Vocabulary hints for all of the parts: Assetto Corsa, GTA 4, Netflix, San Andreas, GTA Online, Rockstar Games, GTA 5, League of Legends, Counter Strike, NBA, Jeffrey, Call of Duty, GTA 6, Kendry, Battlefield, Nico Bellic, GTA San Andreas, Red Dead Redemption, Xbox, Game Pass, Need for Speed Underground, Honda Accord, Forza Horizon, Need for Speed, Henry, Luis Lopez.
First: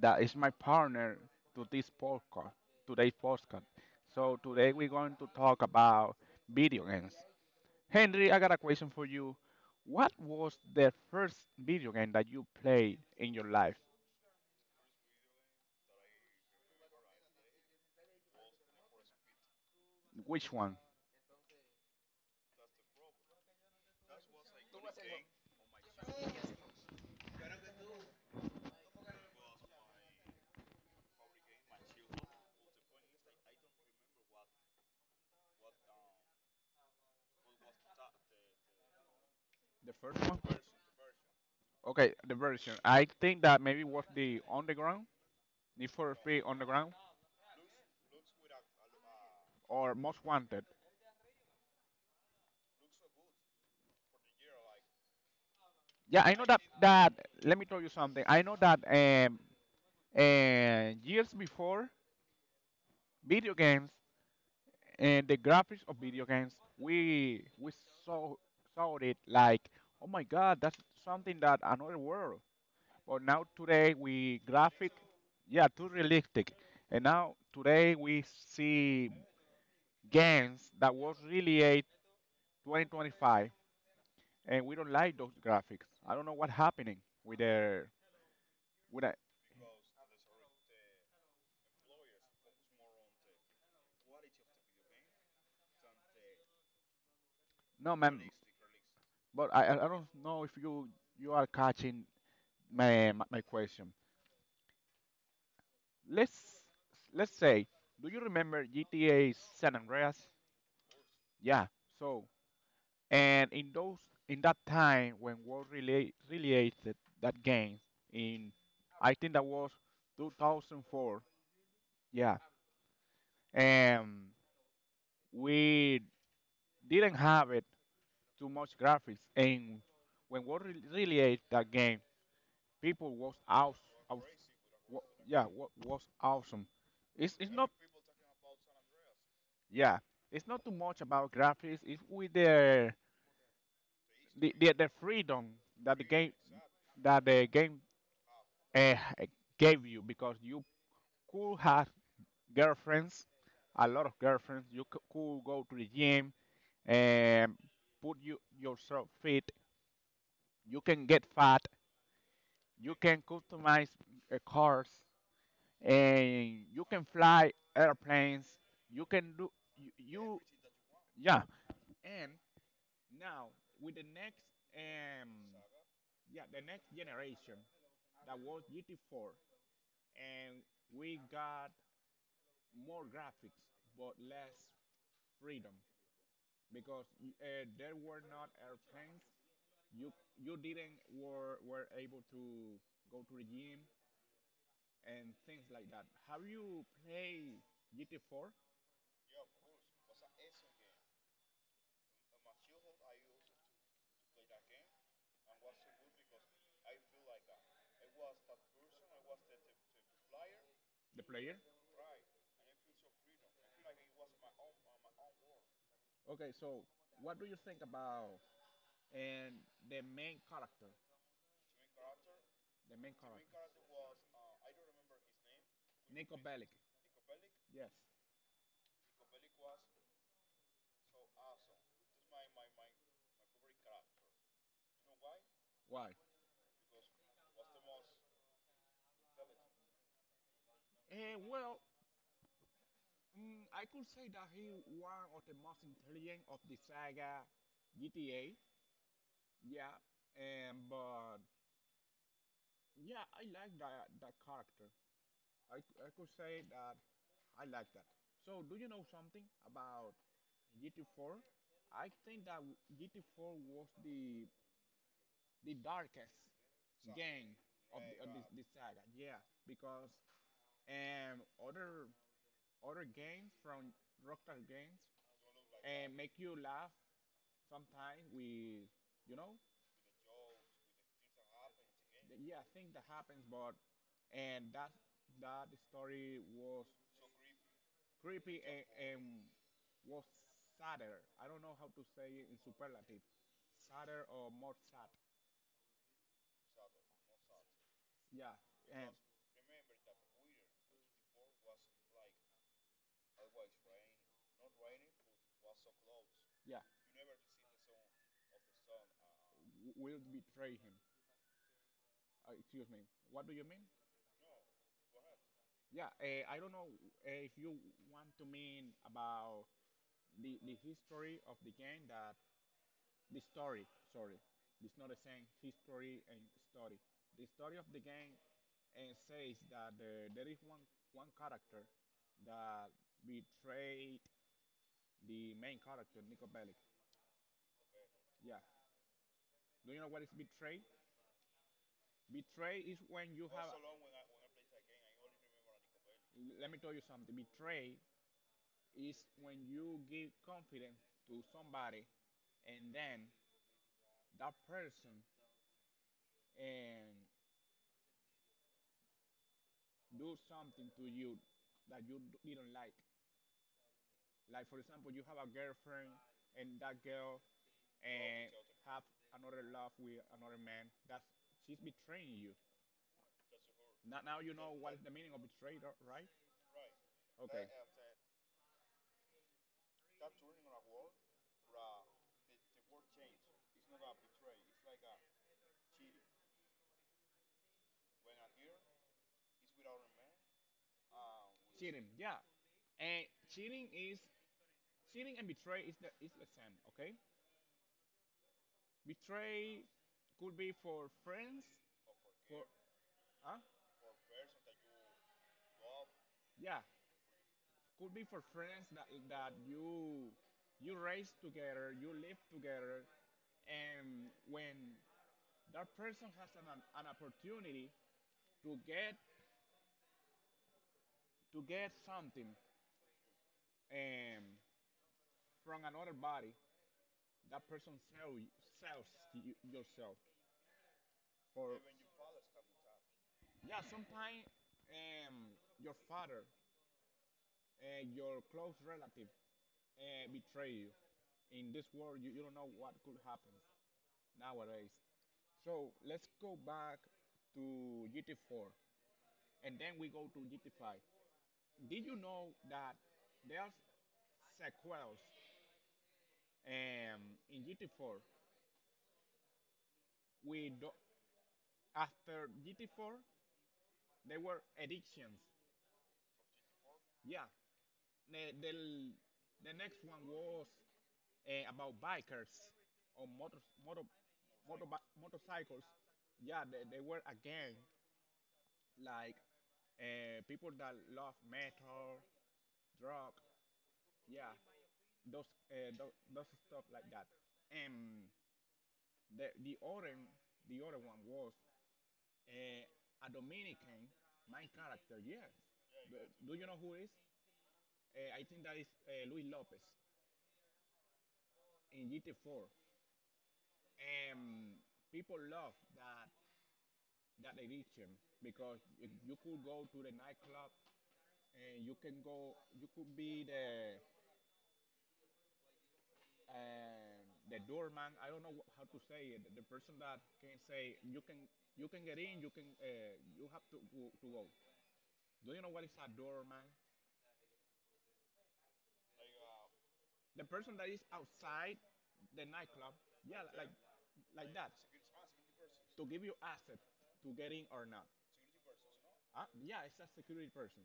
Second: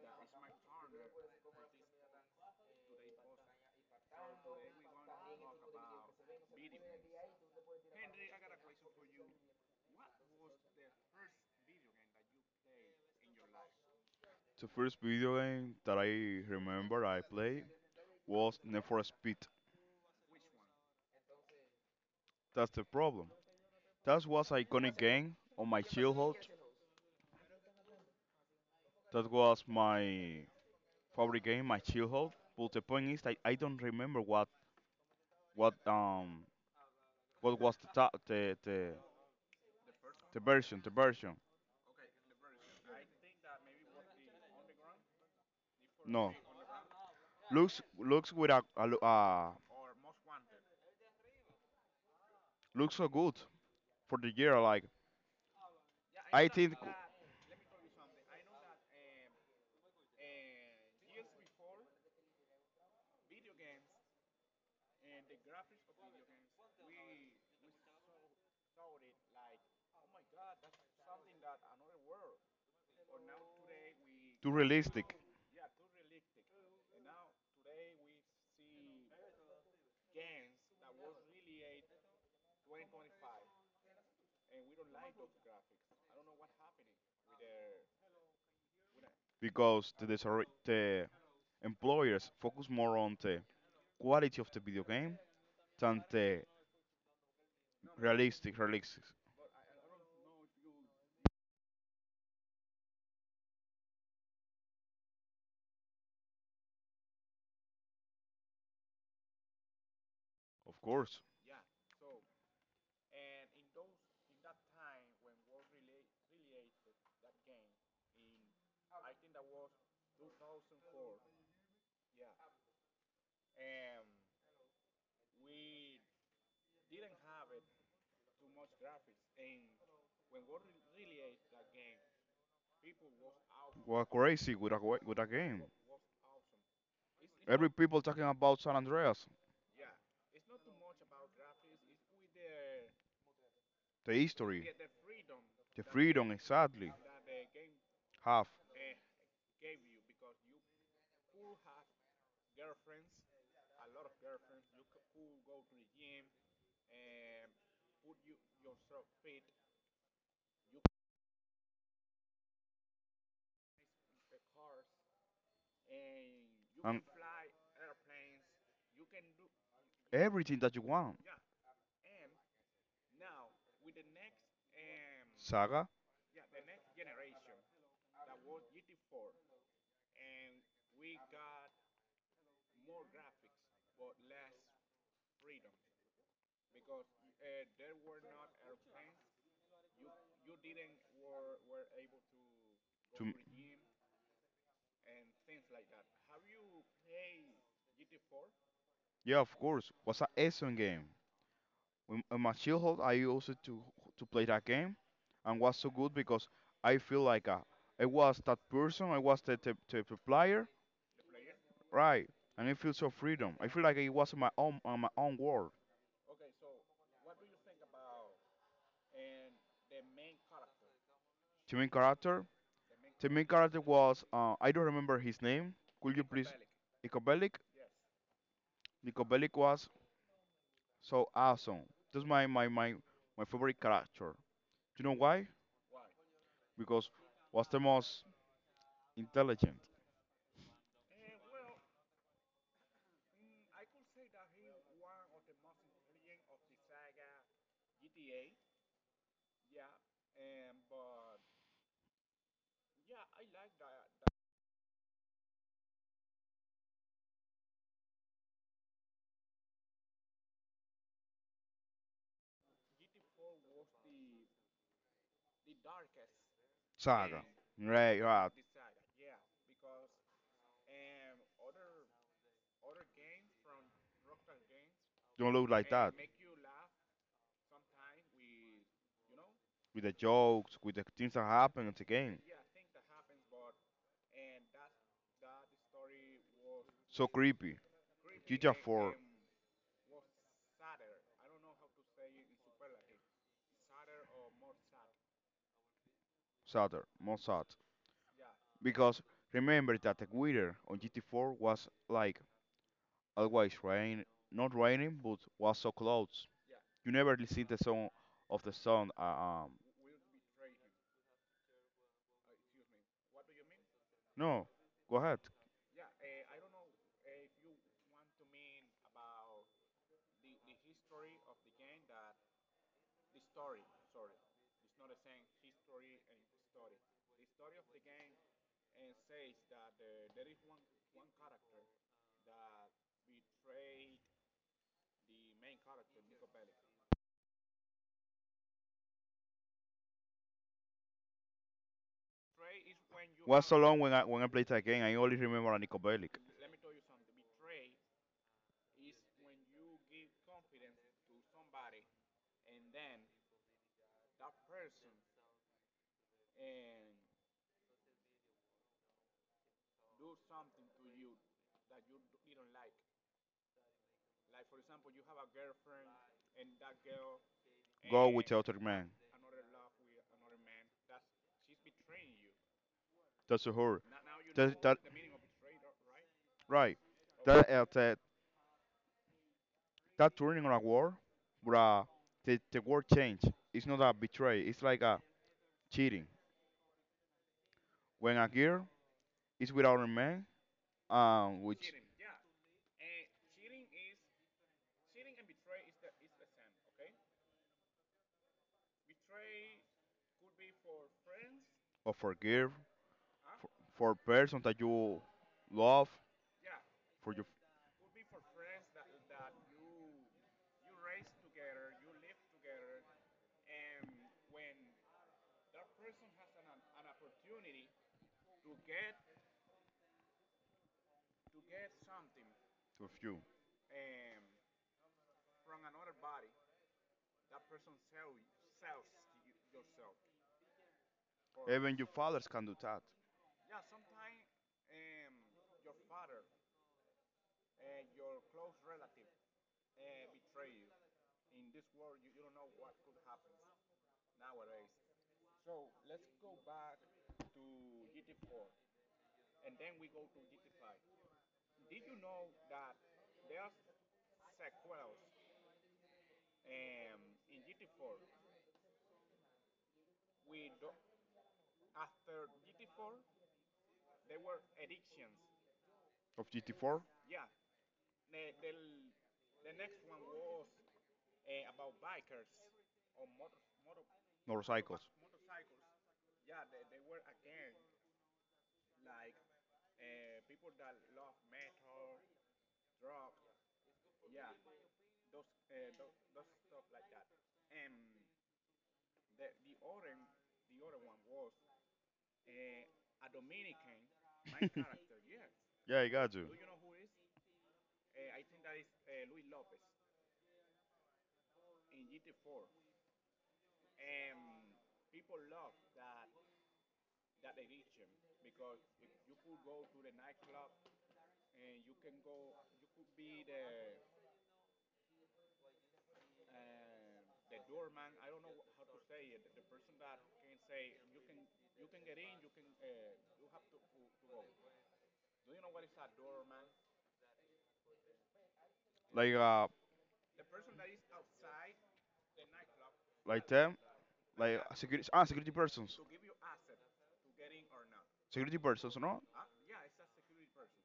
that is my partner to this podcast, today's podcast. So today we're going to talk about video games. Henry, I got a question for you. What was the first video game that you played in your life? The first video game that I remember I played was Need for Speed. Which one? That's the problem. That was an iconic game on my childhood. That was my favorite game, my childhood. But the point is that I don't remember what what was the ta- the, the The first the one? version the version. Okay, the version. I think that maybe was the Underground, Need for No, Speed Underground, looks with a or Most Wanted. looks so good for the year. Like Yeah, I know I that. think That let me tell you something. I know that and years before, video games and the graphics of video games, we saw saw it like, oh my God, that's something that another world. But now today we too graphic, realistic yeah, too realistic. And now today we see games that was really a 2025, and we don't like those graphics. I don't know what's happening with their with that. because the employers focus more on the quality of the video game than the No, man, realistic releases. but I don't know if you are catching my question. Let's let's say, do you remember GTA San Andreas? Of course, Yeah. So, and in those in that time when World related that game in, I think that was 2004. Yeah. And we didn't have it too much graphics. And when World related that game, people was out, we're out crazy with a wa- wa- with a yeah, game. Was awesome. It's not. Every people talking about San Andreas, Yeah, it's not too much about graphics. It's with the the the, history, the, the freedom the that the freedom game exactly, that the game. have uh, Gave you because you could have girlfriends, a lot of girlfriends. You could go to the gym and put you yourself fit. You can get fat. You can customize cars, and you and can fly airplanes. You can do you. everything that you want. Yeah. And now, with um, Saga, yeah, the next generation that was GT4, and we got more graphics but less freedom because there were not airplanes. You you didn't were able to go to m- to the gym and things like that. Have you played GT4, yeah, of course, was an excellent game. In my childhood, I used it to play that game, and was so good because I feel like I was that person, I was the player, the player? right? And I feel so freedom. I feel like it was my own world. Okay, so what do you think about and the main character, The main character, the main the main character, character was I don't remember his name. Could you Nico please? Bellic? Nico Bellic. Yes. Nico Bellic was so awesome. That's my favorite character. Do you know why? Why? Because was the most intelligent. Well, I could say that he one of the most intelligent of the saga GTA. Yeah, and but yeah, I like that character. I could say that I like that. So, do you know something about GTA 4? I think that GTA 4 was the darkest. So, Saga. game of hey the, Right, thank of this, right. God, this saga. Yeah, because um other other games from Rockstar Games. Don't Like, look like and that. what? Make Make you you laugh. laugh sometimes we, you know With the jokes, with the things that happen in the game. Yeah, Yeah, things thing that that happens, happens, but but and that story was so creepy. creepy, GTA and, 4 them and was sadder. I don't know how to say it in superlative. Sadder or more sad? sadder, more sad. Yeah. And Because remember that the weather on GTA 4 was like always rain, not raining, but was so close. yeah, You never really see the sun. Uh, um, will betray him. Excuse me, what do you mean? no, go ahead. Yeah, I don't know, if you want to mean about the history of the game that the story. Sorry, it's not the same history and story. The story of the game and says that there is one character that betrayed the main character, Nico Bellic. Yeah. Do you know what is betray? Pray Betray is is when when you you was, have have. so long when I played that game. I only remember Nico Bellic. Let me tell you something. Betray is when you give confidence to somebody, and then that person and do something to you that you didn't like. Like for example, you have a girlfriend and that girl Go with and and the other have man. another love with another man. That's she's betraying you. That's her. Now, now Now, you you, that, know know what that, is the the meaning meaning of of betrayal. betrayal, right? Right. Okay. That uh, that, that turning on a war, bruh, the word change. It's not a betray. It's like a cheating. When a girl is with a man, which Cheating, yeah. And cheating is cheating and betray is the same, okay? Betray could be for friends, or for, forgive huh? For person that you love Yeah, for your could be for friends that you raise together, you live together, and when that person has an opportunity to get to get something, of you. um, from another body, that person sells to you, yourself for Even your fathers can do that. yeah, sometimes, um, your father, your close relative, betray you. In this world, you don't know what could happen nowadays. So let's go back to GT4 and then we go to GT5. Did you know that there's sequels, um, in GT4? We do- after GT4 there were addictions. Of GT4, Yeah, the the, the next one was, about bikers on motor motorcycles. motorcycles. Yeah, they were again like, people that love metal, drug. Yeah, those those stuff like that. And the the other the other one was, uh, a Dominican main character. Yes. Yeah, I Do, got you. do you know who is? I think that is, Luis Lopez in GT4. Um, people love that edition because you could go to the nightclub, and you can go, you could be the, and the doorman. I don't know how to say it, the person that can say you can get in, you can, you have to go, do you know what is a doorman? Like uh, The person that is outside the nightclub. Yeah. like Okay. Like them, like that. Security, ah, To give you access, to get in or not. security persons, no? Yeah, it's a security person.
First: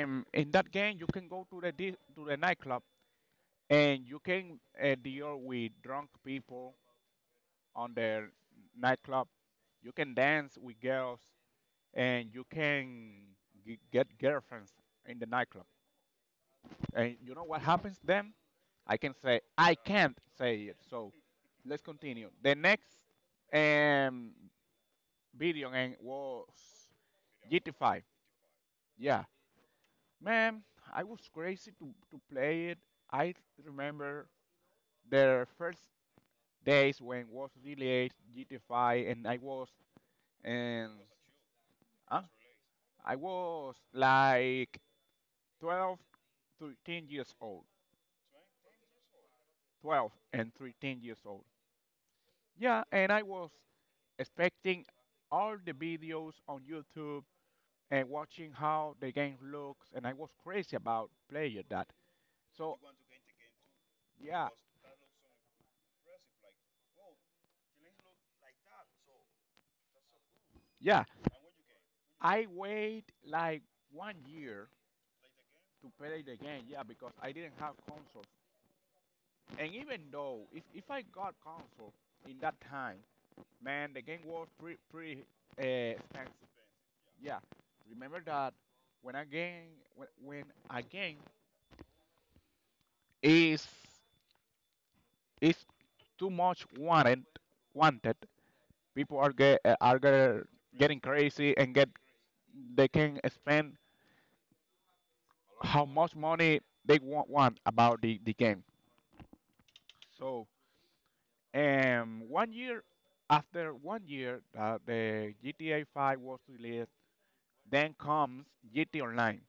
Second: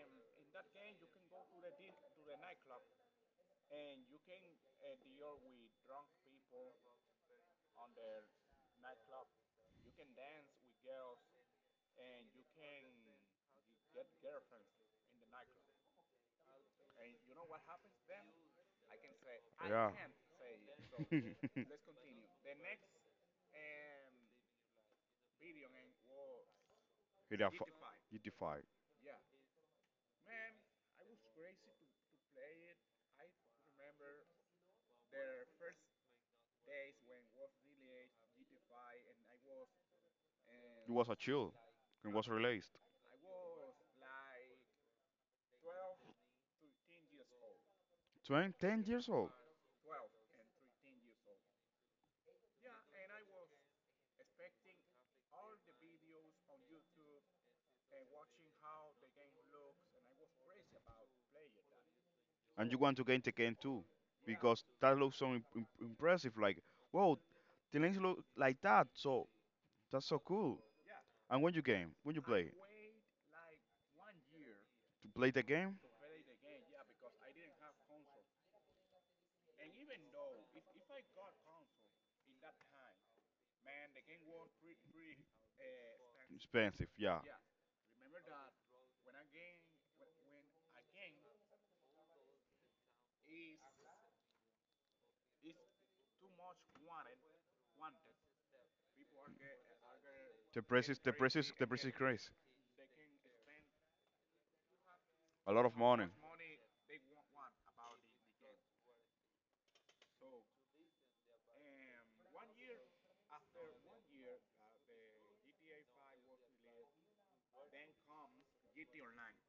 In that game you can go to the to the nightclub, and you can, deal with drunk people on the nightclub. You can dance with girls, and you can get girlfriends in the nightclub. And you know what happens then? I Yeah, can't say it. So can. let's continue. The next, um, video game was It have GT5. GTA 5. It Yeah, man, I was crazy to play it. I remember the first days when was released GT5, and I was and. was a and chill. It Huh? was released. I was like 12, 13 years old. 20, 10 years old. 12 and 13 years old. Yeah, and I was expecting all the videos on YouTube and watching how the game looks, and I was crazy about playing that. And So you want to get the game too. Yeah, yeah, because that looks so impressive. Like, whoa, the things look like that. So that's so cool. yeah, And when you game, when you I I play, wait like one year to play the for, game, to, to play the game. Yeah, because I didn't have consoles, and even though if I got console in that time, man, the game was pretty, expensive. expensive. Yeah. Yeah, remember that when a game is is too much wanted, people are get, are get, The it price is getting the price is crazy the and price get is crazy. they can spend A lot of how how money. much money they want about the game. So, one year after one year that the GTA 5 was released, then comes GTA Online.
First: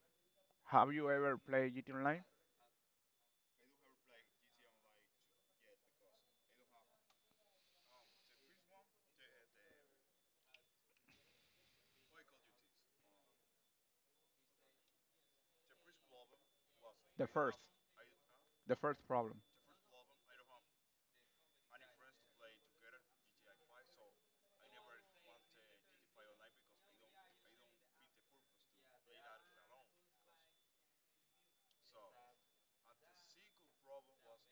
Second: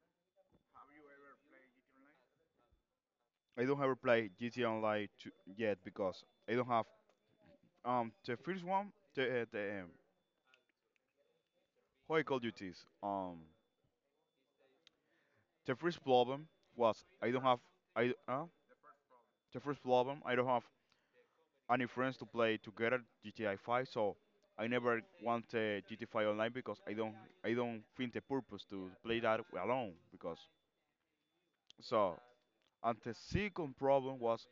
Have you ever played GTA Online? I don't ever play GTA Online to, yet because I don't have the first one, the how I call you this. The first problem was The I don't first, have I the first problem. the first problem I don't have any friends to play together GTA 5, so I never want GTA 5 online because I don't, I don't think the purpose to play that alone because, so, and the second problem was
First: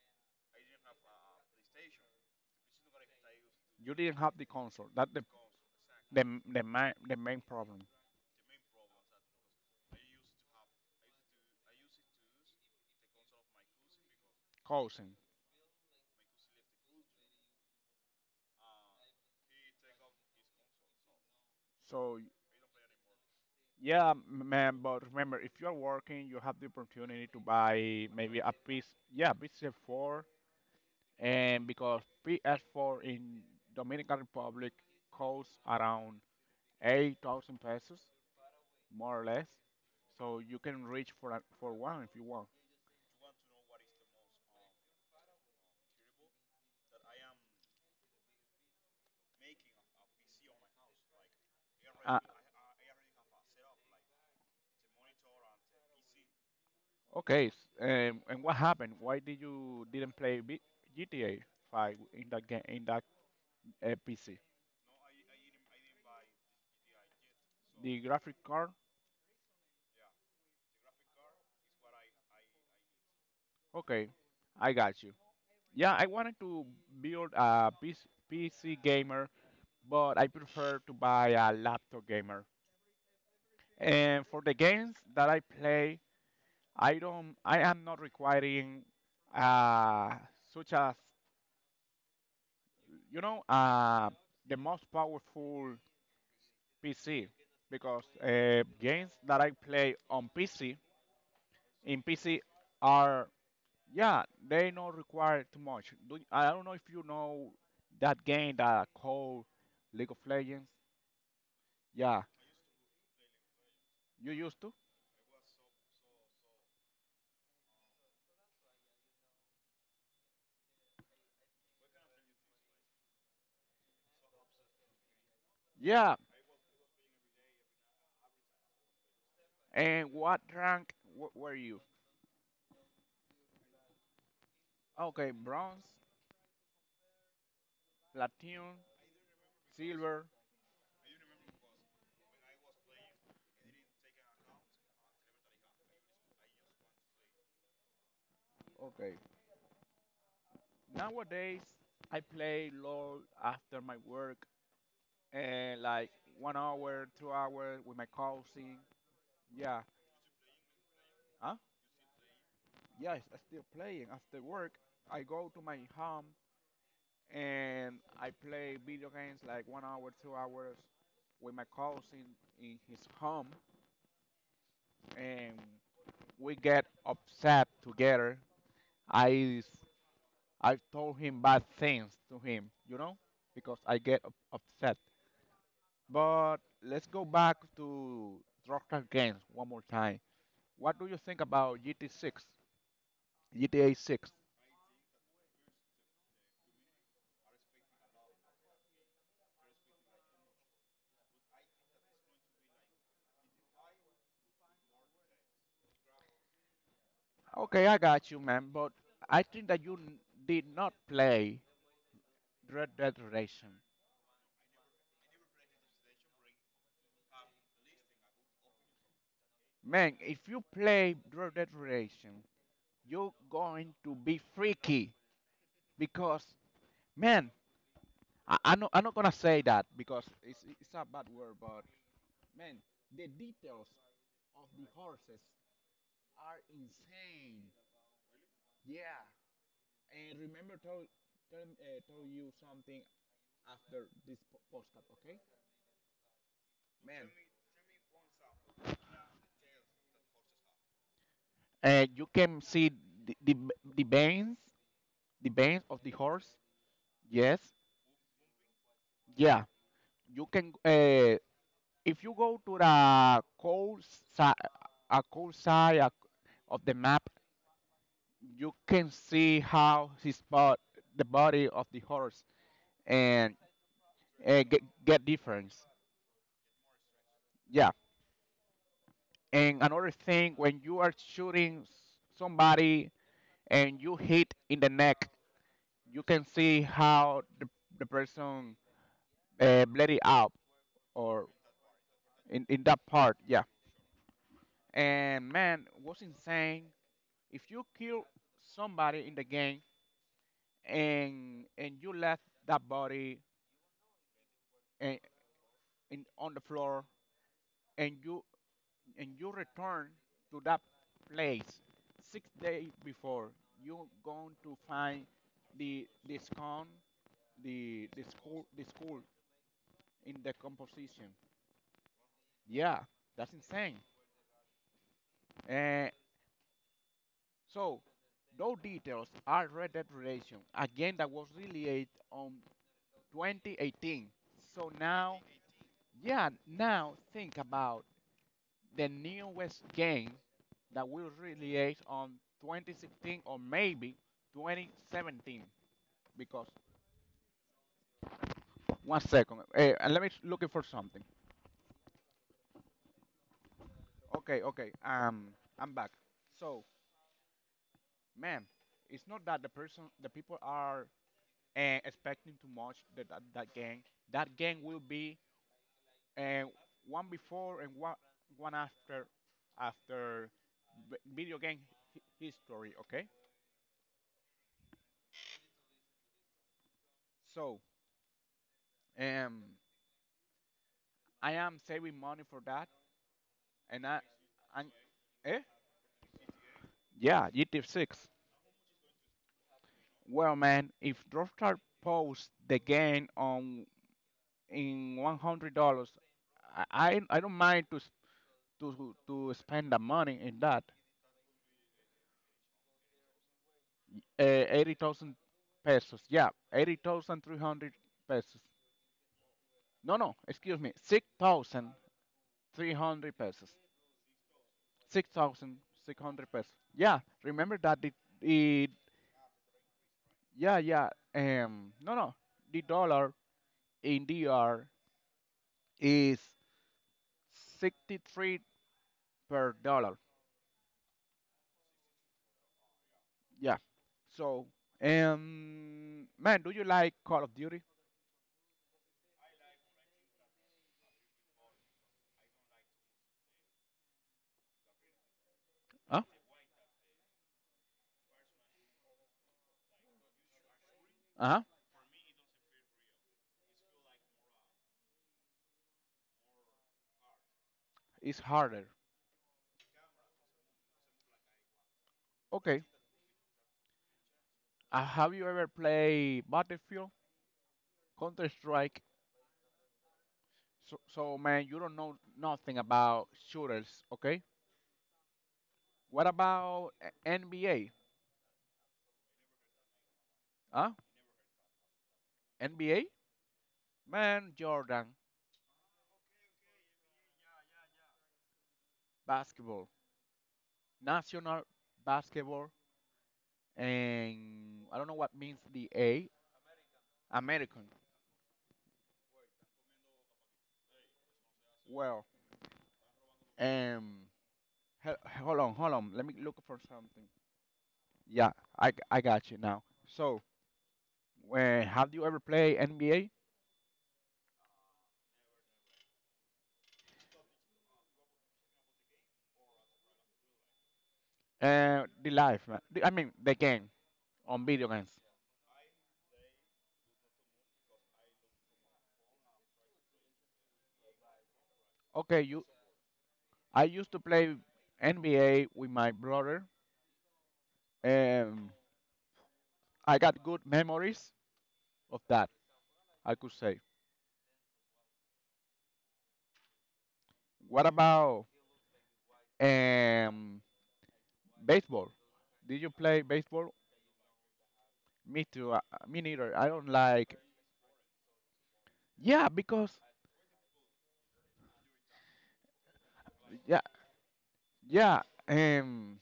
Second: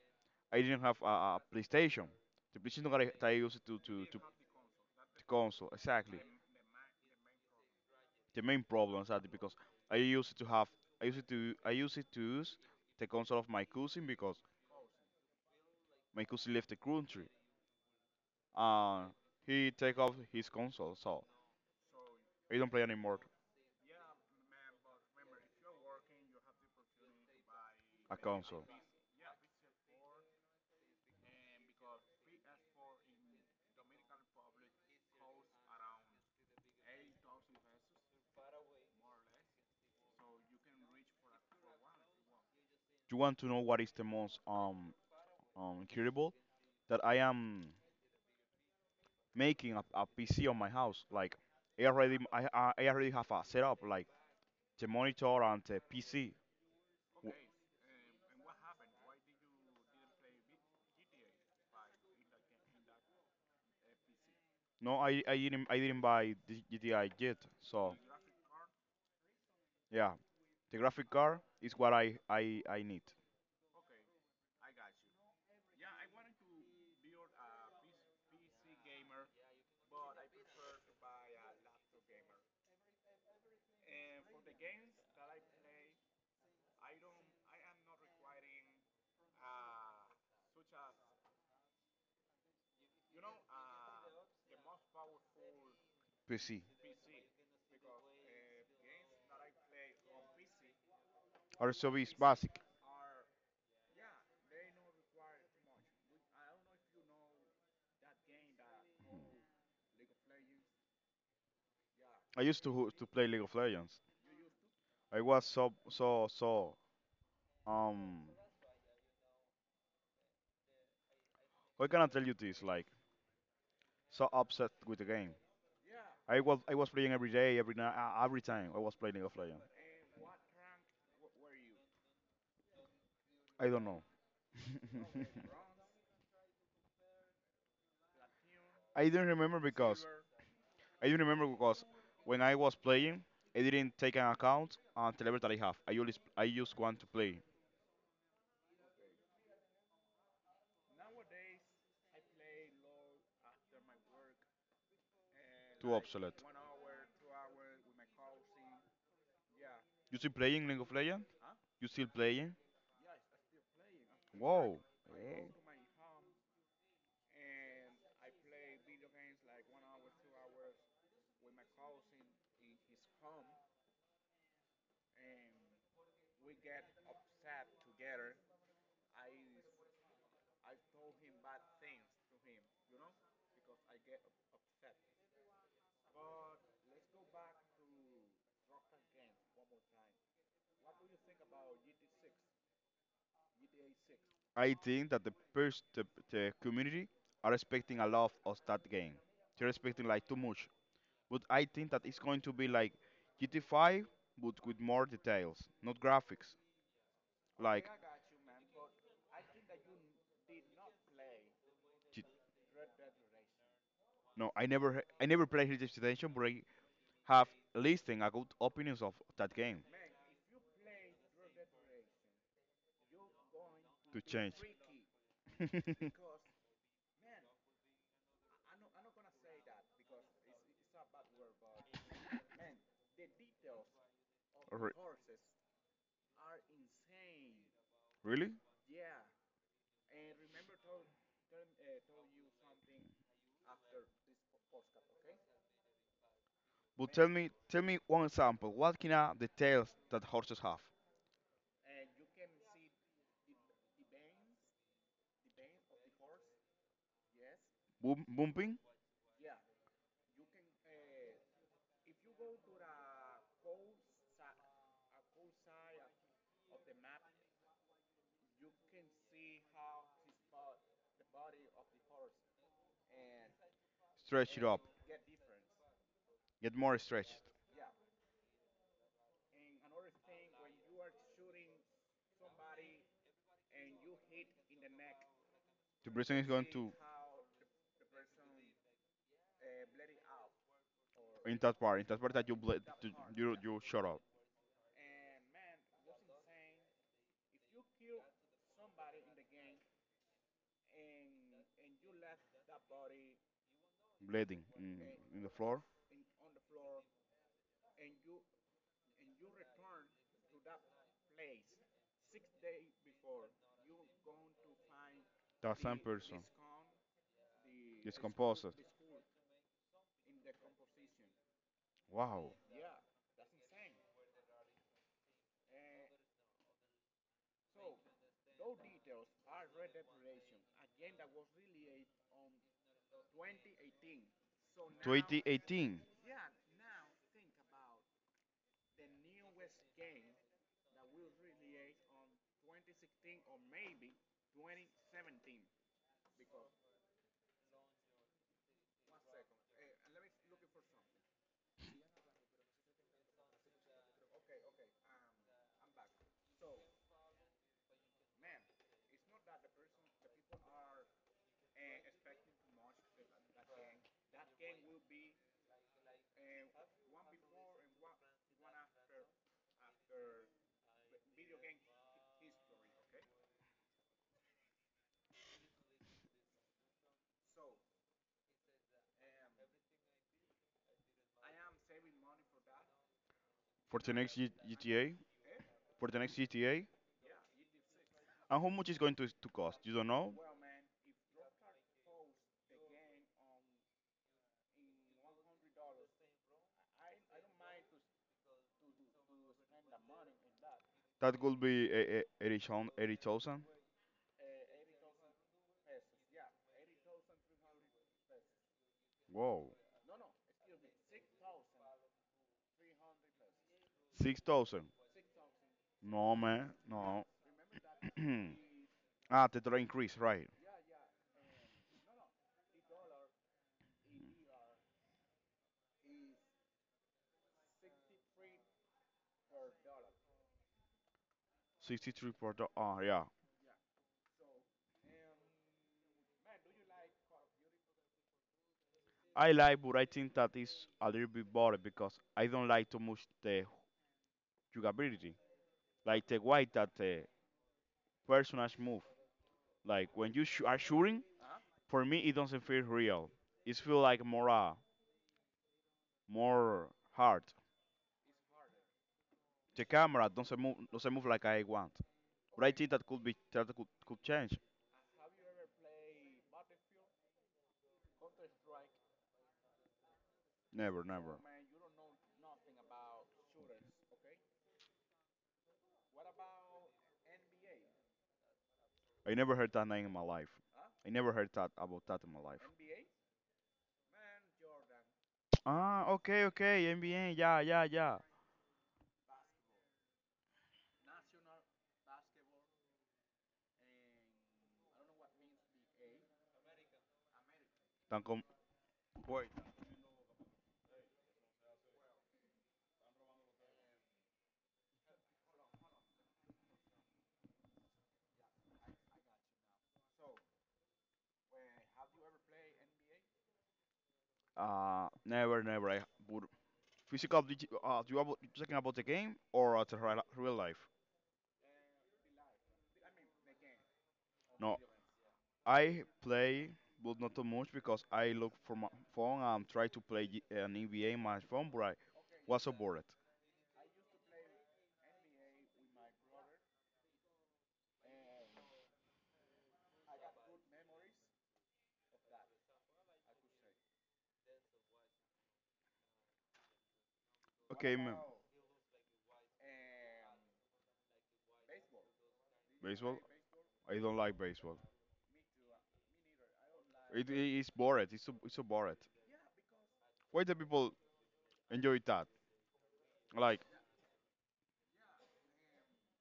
I didn't have a PlayStation. The PlayStation that I used to You didn't have the console. That console exactly. the the main problem, The main problem is that because I used to have, I used to use the console of my cousin because causing. my cousin left the country and he take off his console, so So I don't play anymore yeah, man. But remember, if you are working, you have the opportunity to buy a maybe a console. piece. Yeah, PS4, and because PS4 in Dominican Republic costs around 8,000 pesos, more or less. So you can reach for one if you want. You want to know what is the most curable that I am making a, PC on my house. Like I already, Uh, I already have a setup like the monitor and the PC. Okay, and what happened? Why did you didn't play GTA 5 in that game, in that, PC? No, I didn't, I didn't buy the GTI yet, so. The graphic card? Yeah, the graphic card is what I need. Okay, I got you. Yeah, I wanted to build a PC, PC gamer, but I prefer to buy a laptop gamer. And for the games that I play, I am not requiring, uh, such as, you know, uh, the most powerful PC. PC, because, games that I play on PC Also, in it's PC basic. are, yeah, they don't require too much. I don't know if you know that game that called League of Legends. Yeah, I used to play League of Legends. you used to. I was so um. How can I tell you this? Like so upset with the game. Yeah, I was playing every day, every night, every time I was playing League of Legends. and what rank were you? I don't know. Okay, bronze, platinum, I didn't remember because silver. I didn't remember because when I was playing, I didn't take an account until every that I have. I just want to play Okay. Nowadays I play LOL after my work and to like obsolete. one hour, 2 hours with my cousin. Yeah. You still playing League of Legends? You still playing? Yes, I still playing. After work, Wow. I go to Wow. my home and I play video games like one hour, 2 hours with my cousin in his home, and we get upset together. I I told him bad things to him, because I get upset. But let's go back to drug games one more time. What do you think about GT6, GTA 6? I think that the community are expecting a lot of that game. They're expecting like too much. But I think that it's going to be like GTA, 5 but with more details, not graphics. Like Okay, I got you, man. But I think that you did not play G- Dread Dead Redemption. no, I never played Heritage Detention, but I have listening a good opinions of that game Man, if you play Dread Dead Redemption, you're going to to be change. freaky because, man, I know, I'm not gonna say that because it's a bad word, but man, the details of the Re- horses are insane. really? Yeah, and remember, tell you something after this podcast, okay? But Man, tell me one example. What kind of details that horses have? and you can see the, the, the veins the veins of the horse. Yes. Boom, bumping, Yeah. You can, if you go to the cold side, a cold side, of the map, you can see how his spot the body of the horse, and, stretch it up, get difference. get more stretched. Yeah. And another thing, when you are shooting somebody and you hit in the neck, The you person can is going see to, how the person, bloody out, or in that part that you in, bled, in that you part, you, yeah. you shut up, And man, was insane. If you kill somebody in the game and you left that body bleeding and, in the floor. in on the floor, and you return to that place 6 days before, you're going to find That same the person scum, the the school discomposed. the school in the composition. Wow. Yeah, that's insane. And. So, no details are Red Dead Redemption, a that was released on 2018. So now, 2018 yeah, now think about the newest game that will release on 2016 or maybe 2017. Because 1 second, and let me looking for something. Okay, okay, I'm back. So, man, it's not that the person, the people are expecting too much that game. That game will be and one before and one after after video game history. Okay, so um, I am saving money for that, for and the next I GTA, eh? for the next GTA, Yeah, GTA 6. and how much is going to cost? You don't know? Well, man, if Rockstar posts the game on in $100, I don't mind to s- to spend the money in that, That could be 80,000. 80,000? 80,000 pesos. Yeah, 80,300 pesos. Wow. No, no, excuse me, 6,300 pesos. 6,000. No, 6,600 pesos. man. Yeah, No. remember that the Ah, the dollar increase, right? yeah, yeah, no, no, the dollar in DR is 63 per dollar. 63 per dollar. Ah, yeah. Yeah. So, man, do you like Call of Duty? I like, but I think that is a little bit boring because I don't like too much the jugability, Huh? like the way that the personage move. Like when you are shooting, Uh-huh. for me it doesn't feel real. It feels like more, more hard. It's harder. The camera doesn't move like I want. But I Okay. think that could be, that could change. Have you ever played Battlefield, Counter Strike? So, Never, so, never. man, you don't know nothing about shooters, okay? What about NBA? I never heard that name in my life. Huh? I never heard that about that in my life. NBA? Man, Jordan, Ah, okay, okay, NBA, yeah, yeah, yeah. basketball, national basketball, and I don't know what means the A, American. Duncan, wait, Well, um, hold on, hold on. Let me look for something. Yeah, I got you now. So, have you ever played NBA? Never, never. I would physical. Did do you about you talking about the game or the real real life? The life, man. I mean, the game on No, video games. I play, but not too much because I look for my phone and try to play an NBA in my phone, but I Okay, was you. so bored. I used to play NBA with my brother. Um, I got good memories of that, I could say. What Okay, man, about um, baseball? Did you baseball. play baseball? I don't like baseball. Me too. Me neither. I don't It like. it is bored. It's so, it's so bored. Yeah, because Why the people enjoy that? Like, yeah, yeah. Um,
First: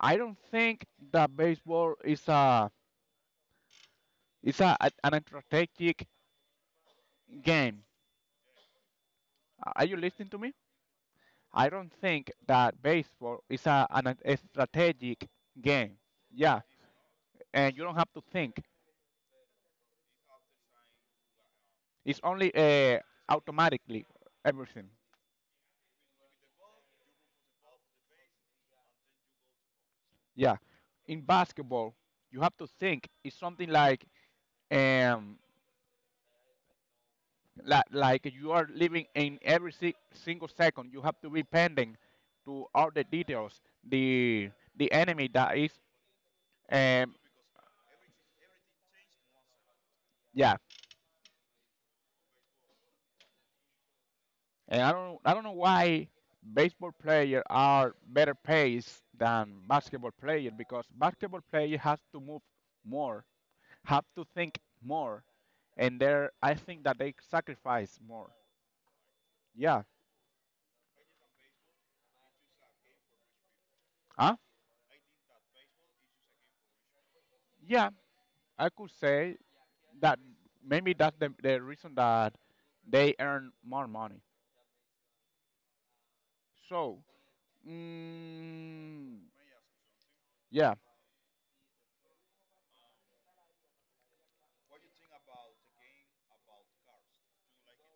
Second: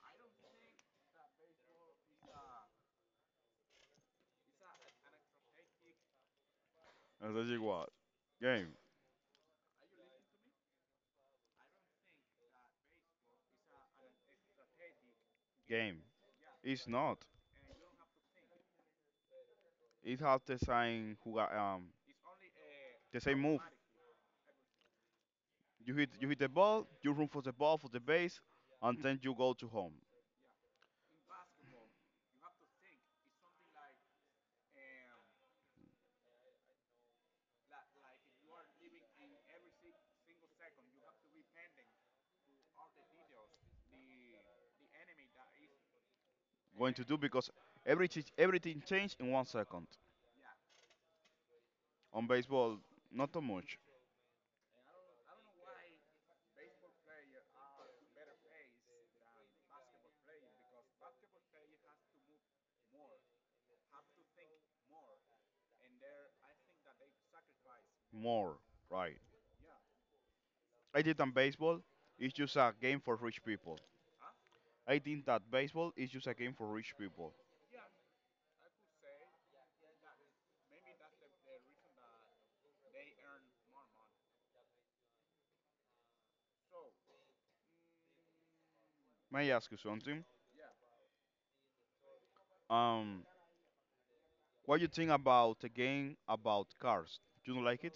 I don't think that baseball is a an strategic that's game. what game. Are you listening to me? I don't think that baseball is a strategic game. Game. Yeah, It's not. and you don't have to think. It has the same who It's only the same move. automatically everything. You hit, you hit the ball, you run for the ball for the base, and then you go to home. Yeah. In basketball, you have to think. It's something like um like, you are living in every single second. You have to be pending to all the details. The the enemy that is Going to um do because every everything changed in 1 second. yeah. On baseball, not too much. And I don't know why baseball players are better paced than basketball players, because basketball player has to move more, have to think more, and there I think that they sacrifice more. More right. Yeah, I think on baseball is just a game for rich people. huh? I think that baseball is just a game for rich people. Yeah, I could say that maybe that's the reason that they earn more money. So, mm, May I ask you something? yeah, Um, what you think about a game about cars? Do you don't like it?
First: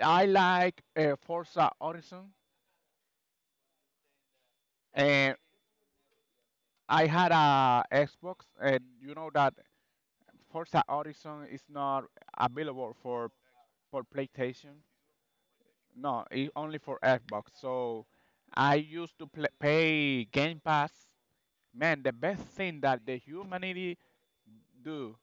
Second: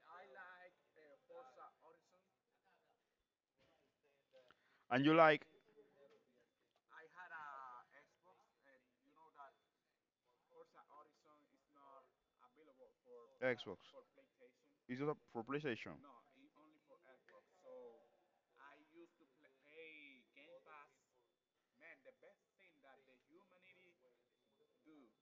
I like Forza Horizon, And you and like I had a Xbox, and you know that Forza Horizon is not available for Xbox? for PlayStation. It's just a popularization. No, it only for Xbox. So I used to pay Game Pass. Man, the best thing that the humanity do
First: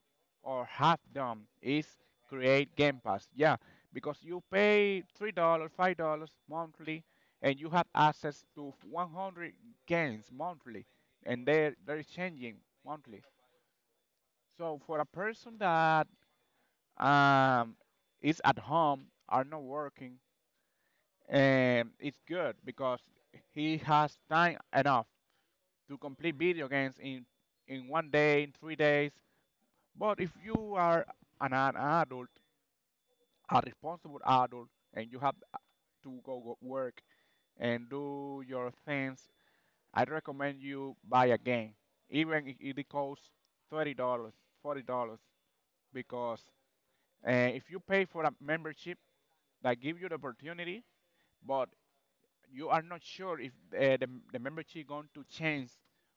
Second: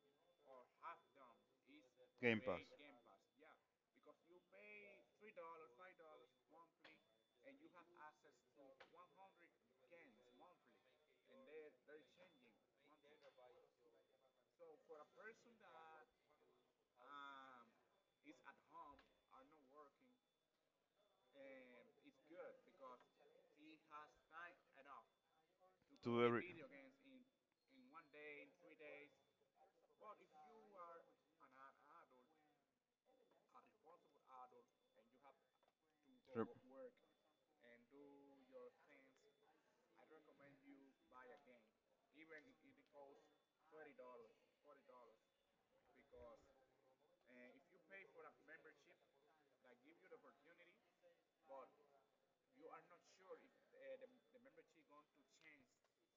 or have done is Game Pass create Game Pass. Yeah, because you pay $3, $5 monthly, and you have access to 100 games monthly, and they're changing monthly. So for a person that um, is at home, are not working, and it's good because he has time enough to to complete every video games in 1 day, in 3 days. But if you are an adult, a responsible adult, and you have to go rep- go work and do your things, I recommend you buy a game, even if it costs $30, $40, because if you pay for a membership that give you the opportunity, but you are not sure if the membership going to change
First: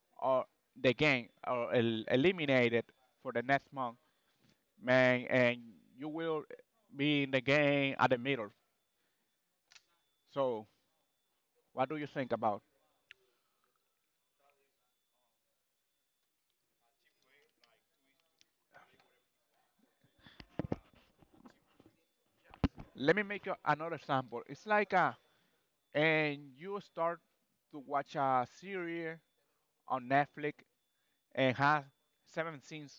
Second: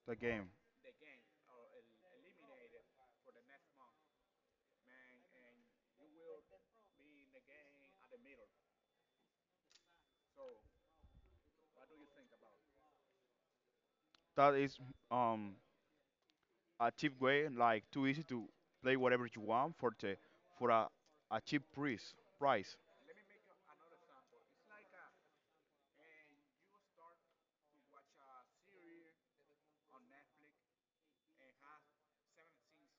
the or game. the game or eliminate it for the next month. Man, and you will be in the game at the middle. So, what do you think about? That is um a cheap way, like too easy to play whatever you want for the for a cheap price. Price. Let me make you another example. It's like and you start to watch a series on Netflix and has seven seasons,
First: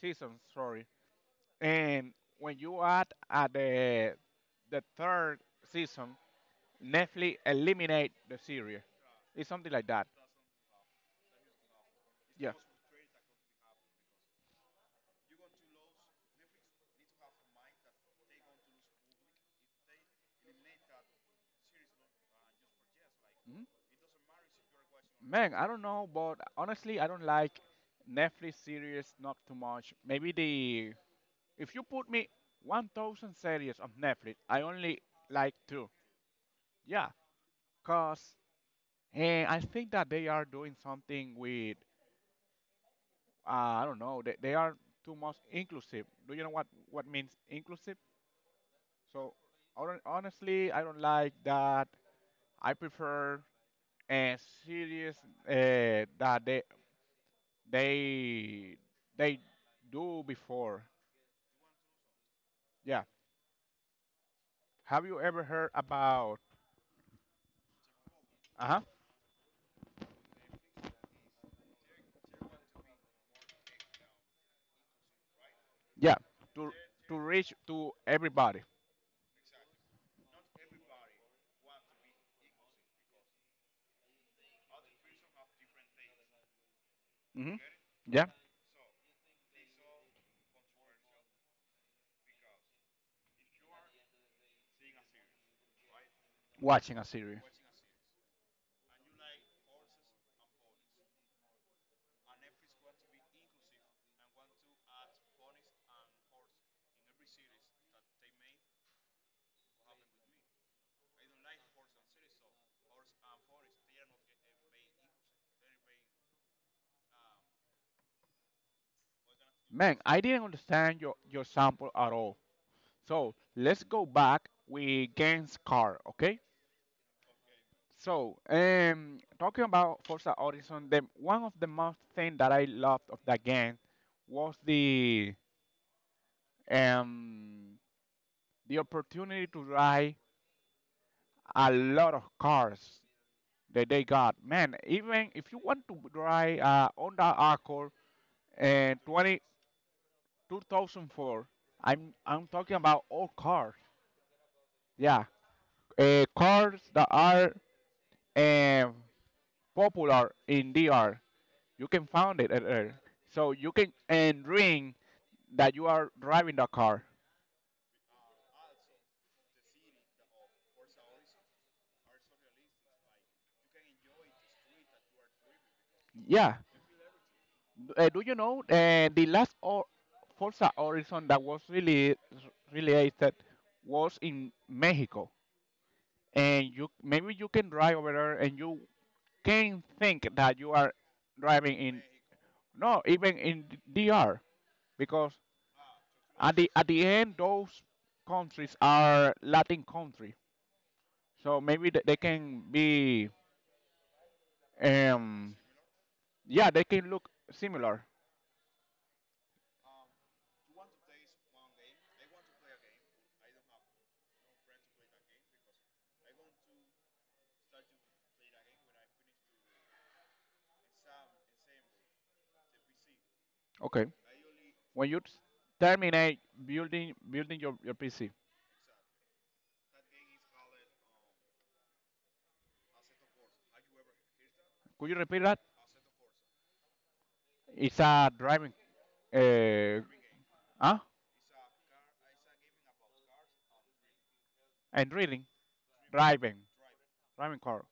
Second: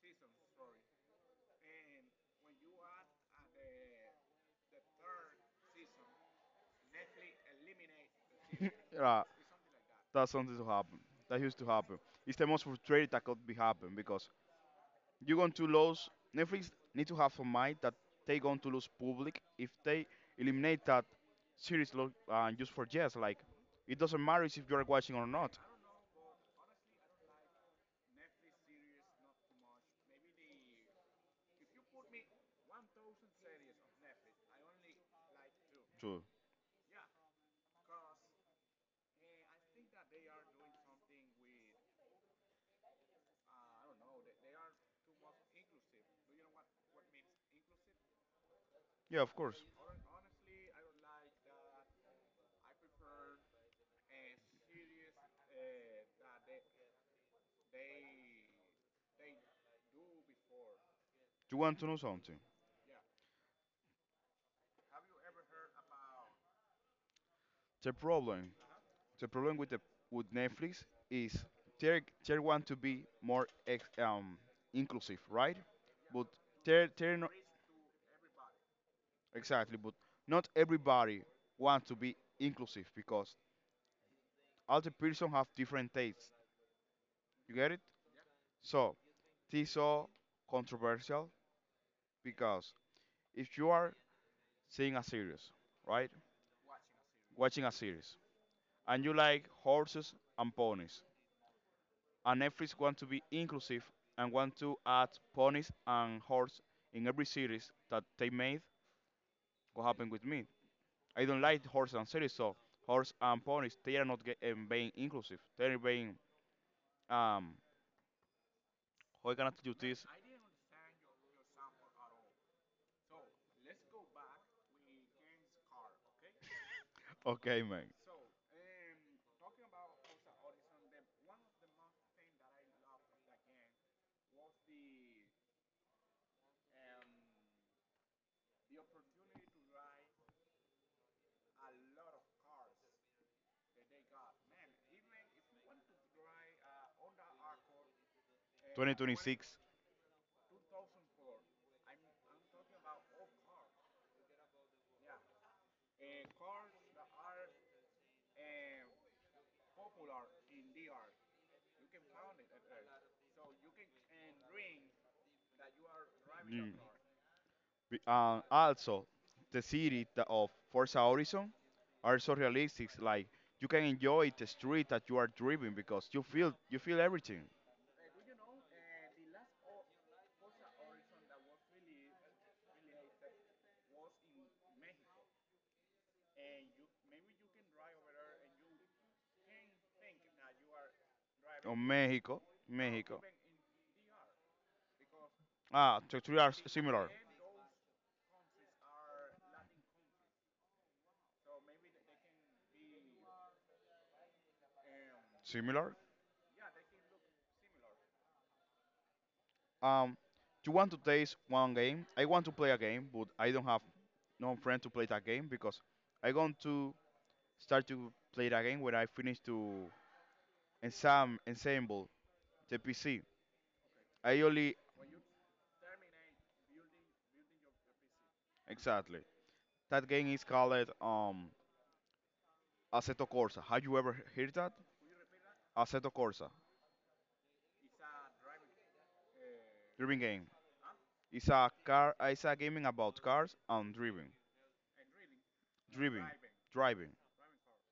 seasons, sorry. And when you add at the third season, Netflix eliminate the series. Yeah, It's something like that. that's something to happen. That used to happen. It's the Yeah. most frustrating that could be happen because you're going to lose. Netflix need to have in mind that they are going to lose public if they eliminate that series just for yes. Like Mm-hmm. it doesn't matter if you're watching or Man, not. I don't know, but honestly, I don't like Netflix series not too much. Maybe the if you put me 1,000 series on Netflix, I only like two. True. Yeah, cause I think that they are doing something with uh, I don't know. They are too much inclusive. Do you know what means inclusive? Yeah, So of course. Honestly, I don't like that. I prefer a series that They they do before. You want to know something. Yeah. Have you ever heard about? The problem, Uh huh. the problem with the, with Netflix is they they want to be more inclusive, right? Yeah. But To they to not reach to everybody. exactly, but not everybody wants to be inclusive because all the person have different tastes. You Hmm. get it? Yeah. So this is so controversial because if you are seeing a series, right, Watching a series. watching a series, and you like horses and ponies, and Netflix want to be inclusive and want to add ponies and horse in every series that they made, what happened with me? I don't like horse and series, so horse and ponies they are not get, being inclusive. They are being um. How can I tell Man, this? I didn't understand your sample at all. So let's go back with Games Car, okay? Okay, man. So, talking about Forza Horizon, the one of the most thing that I loved of that game was um the opportunity to ride a lot of cars that they got. Man, even if you want to drive Honda Accord and 20 2026. 2004. I'm talking about old cars. Yeah, cars that are um, popular in DR. You can find it at there. So you can and ring that you are driving the Mm. car. And also, the city of Forza Horizon are so realistic. Like you can enjoy the street that you are driving because you feel, Yeah. you feel everything. Do you know the last or Forza Horizon that was really released was in Mexico. And you maybe you can drive over there, and you can think that you are Oh, driving in. Mexico, No, Mexico. even in DR, because Ah, the three are at the similar, end those countries are Latin country, so maybe they can be um similar. yeah, they can look similar. Um, you want to taste one game. I want to play a game, but I don't have no friend to play that game because I want to start to play that game when I finish to ensemble the PC. Okay, I only when you terminate building your PC? exactly that game is called Assetto Corsa. Have you ever heard that? Could you repeat that? Assetto Corsa, It's a driving. Uh driving game. huh It's a car. It's a gaming about cars and driving, and reading? driving, Driving. driving. Driving car.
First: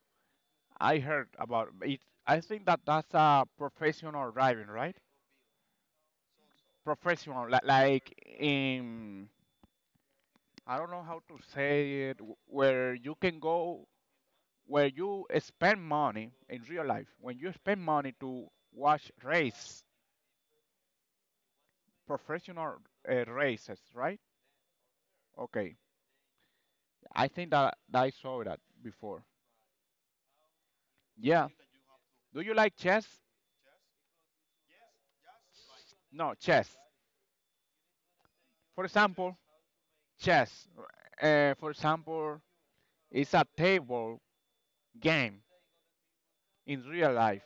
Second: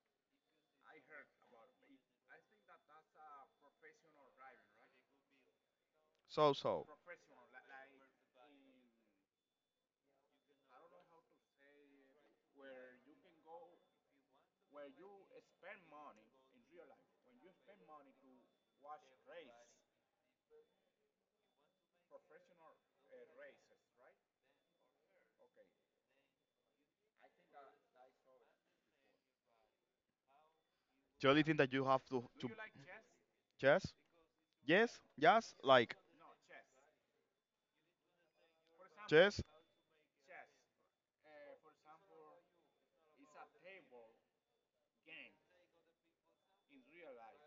I heard about it. I think that that's a professional driving, right? So so. Professional, like in, I don't know how to say it, where you can go, where you spend money in real life. When you spend money to watch race, professional races, right? Okay, I think that I saw that before. The only Yeah. thing that you have to Do to you like chess? chess, yes, yes, like No, chess. For example, chess. chess. For example, it's a table game in real life.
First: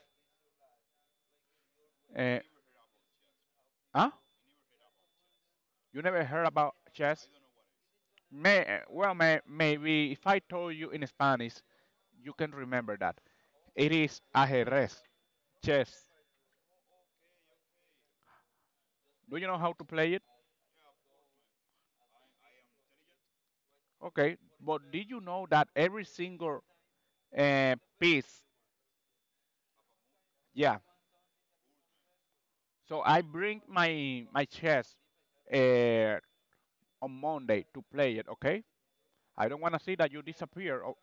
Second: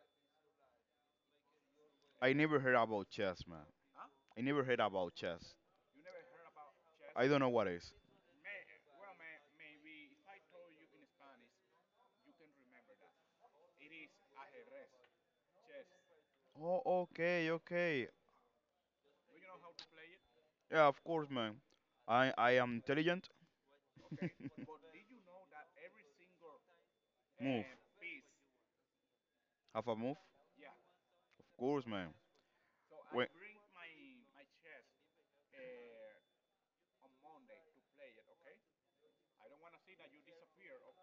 I Uh, never heard about chess, man. huh? I never heard about chess. You never heard about chess? I don't know what is. Well, maybe if I told you in Spanish, you can remember that. It is ajedrez, chess. Oh, okay, okay. Do you know how to play it? Yeah, of course, man. I am intelligent. Okay, but did you know that every single Move. Piece? Have a move. Of Yeah. course, man. So I Wait. bring my chess uh, on Monday to play it. Okay. I don't want to see that you disappear. Oh,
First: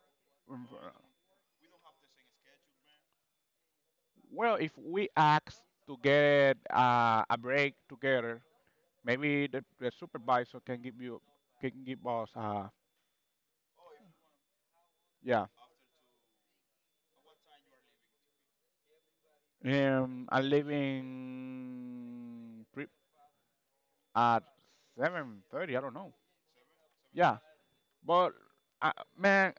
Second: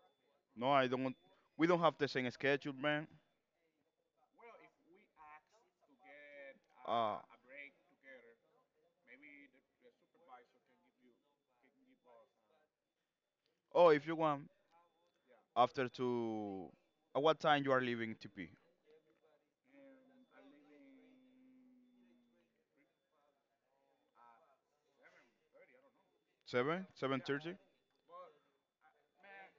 mm, No, I uh, don't. We don't have the same schedule, man. well, if we ask to get Uh, a break together, maybe the supervisor can give us oh, if you want, yeah. after two, at what time you are leaving TP? I leave in at 7:30. I don't know. Seven, seven Yeah, thirty. but uh, man,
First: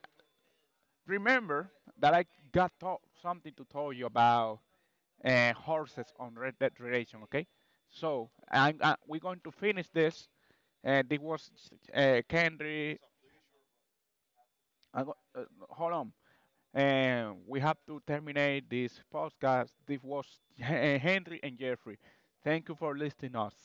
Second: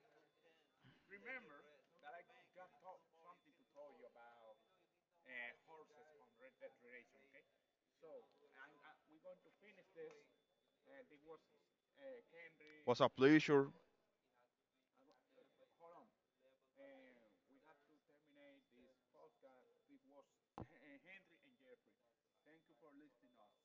remember that I got something to tell you about horses on Red Dead Redemption. Okay, so we're going to finish this. This was Kendry. Was a pleasure I go- uh, Hold on. And we have to terminate this podcast. This was Henry and Jeffrey. Thank you for listening us.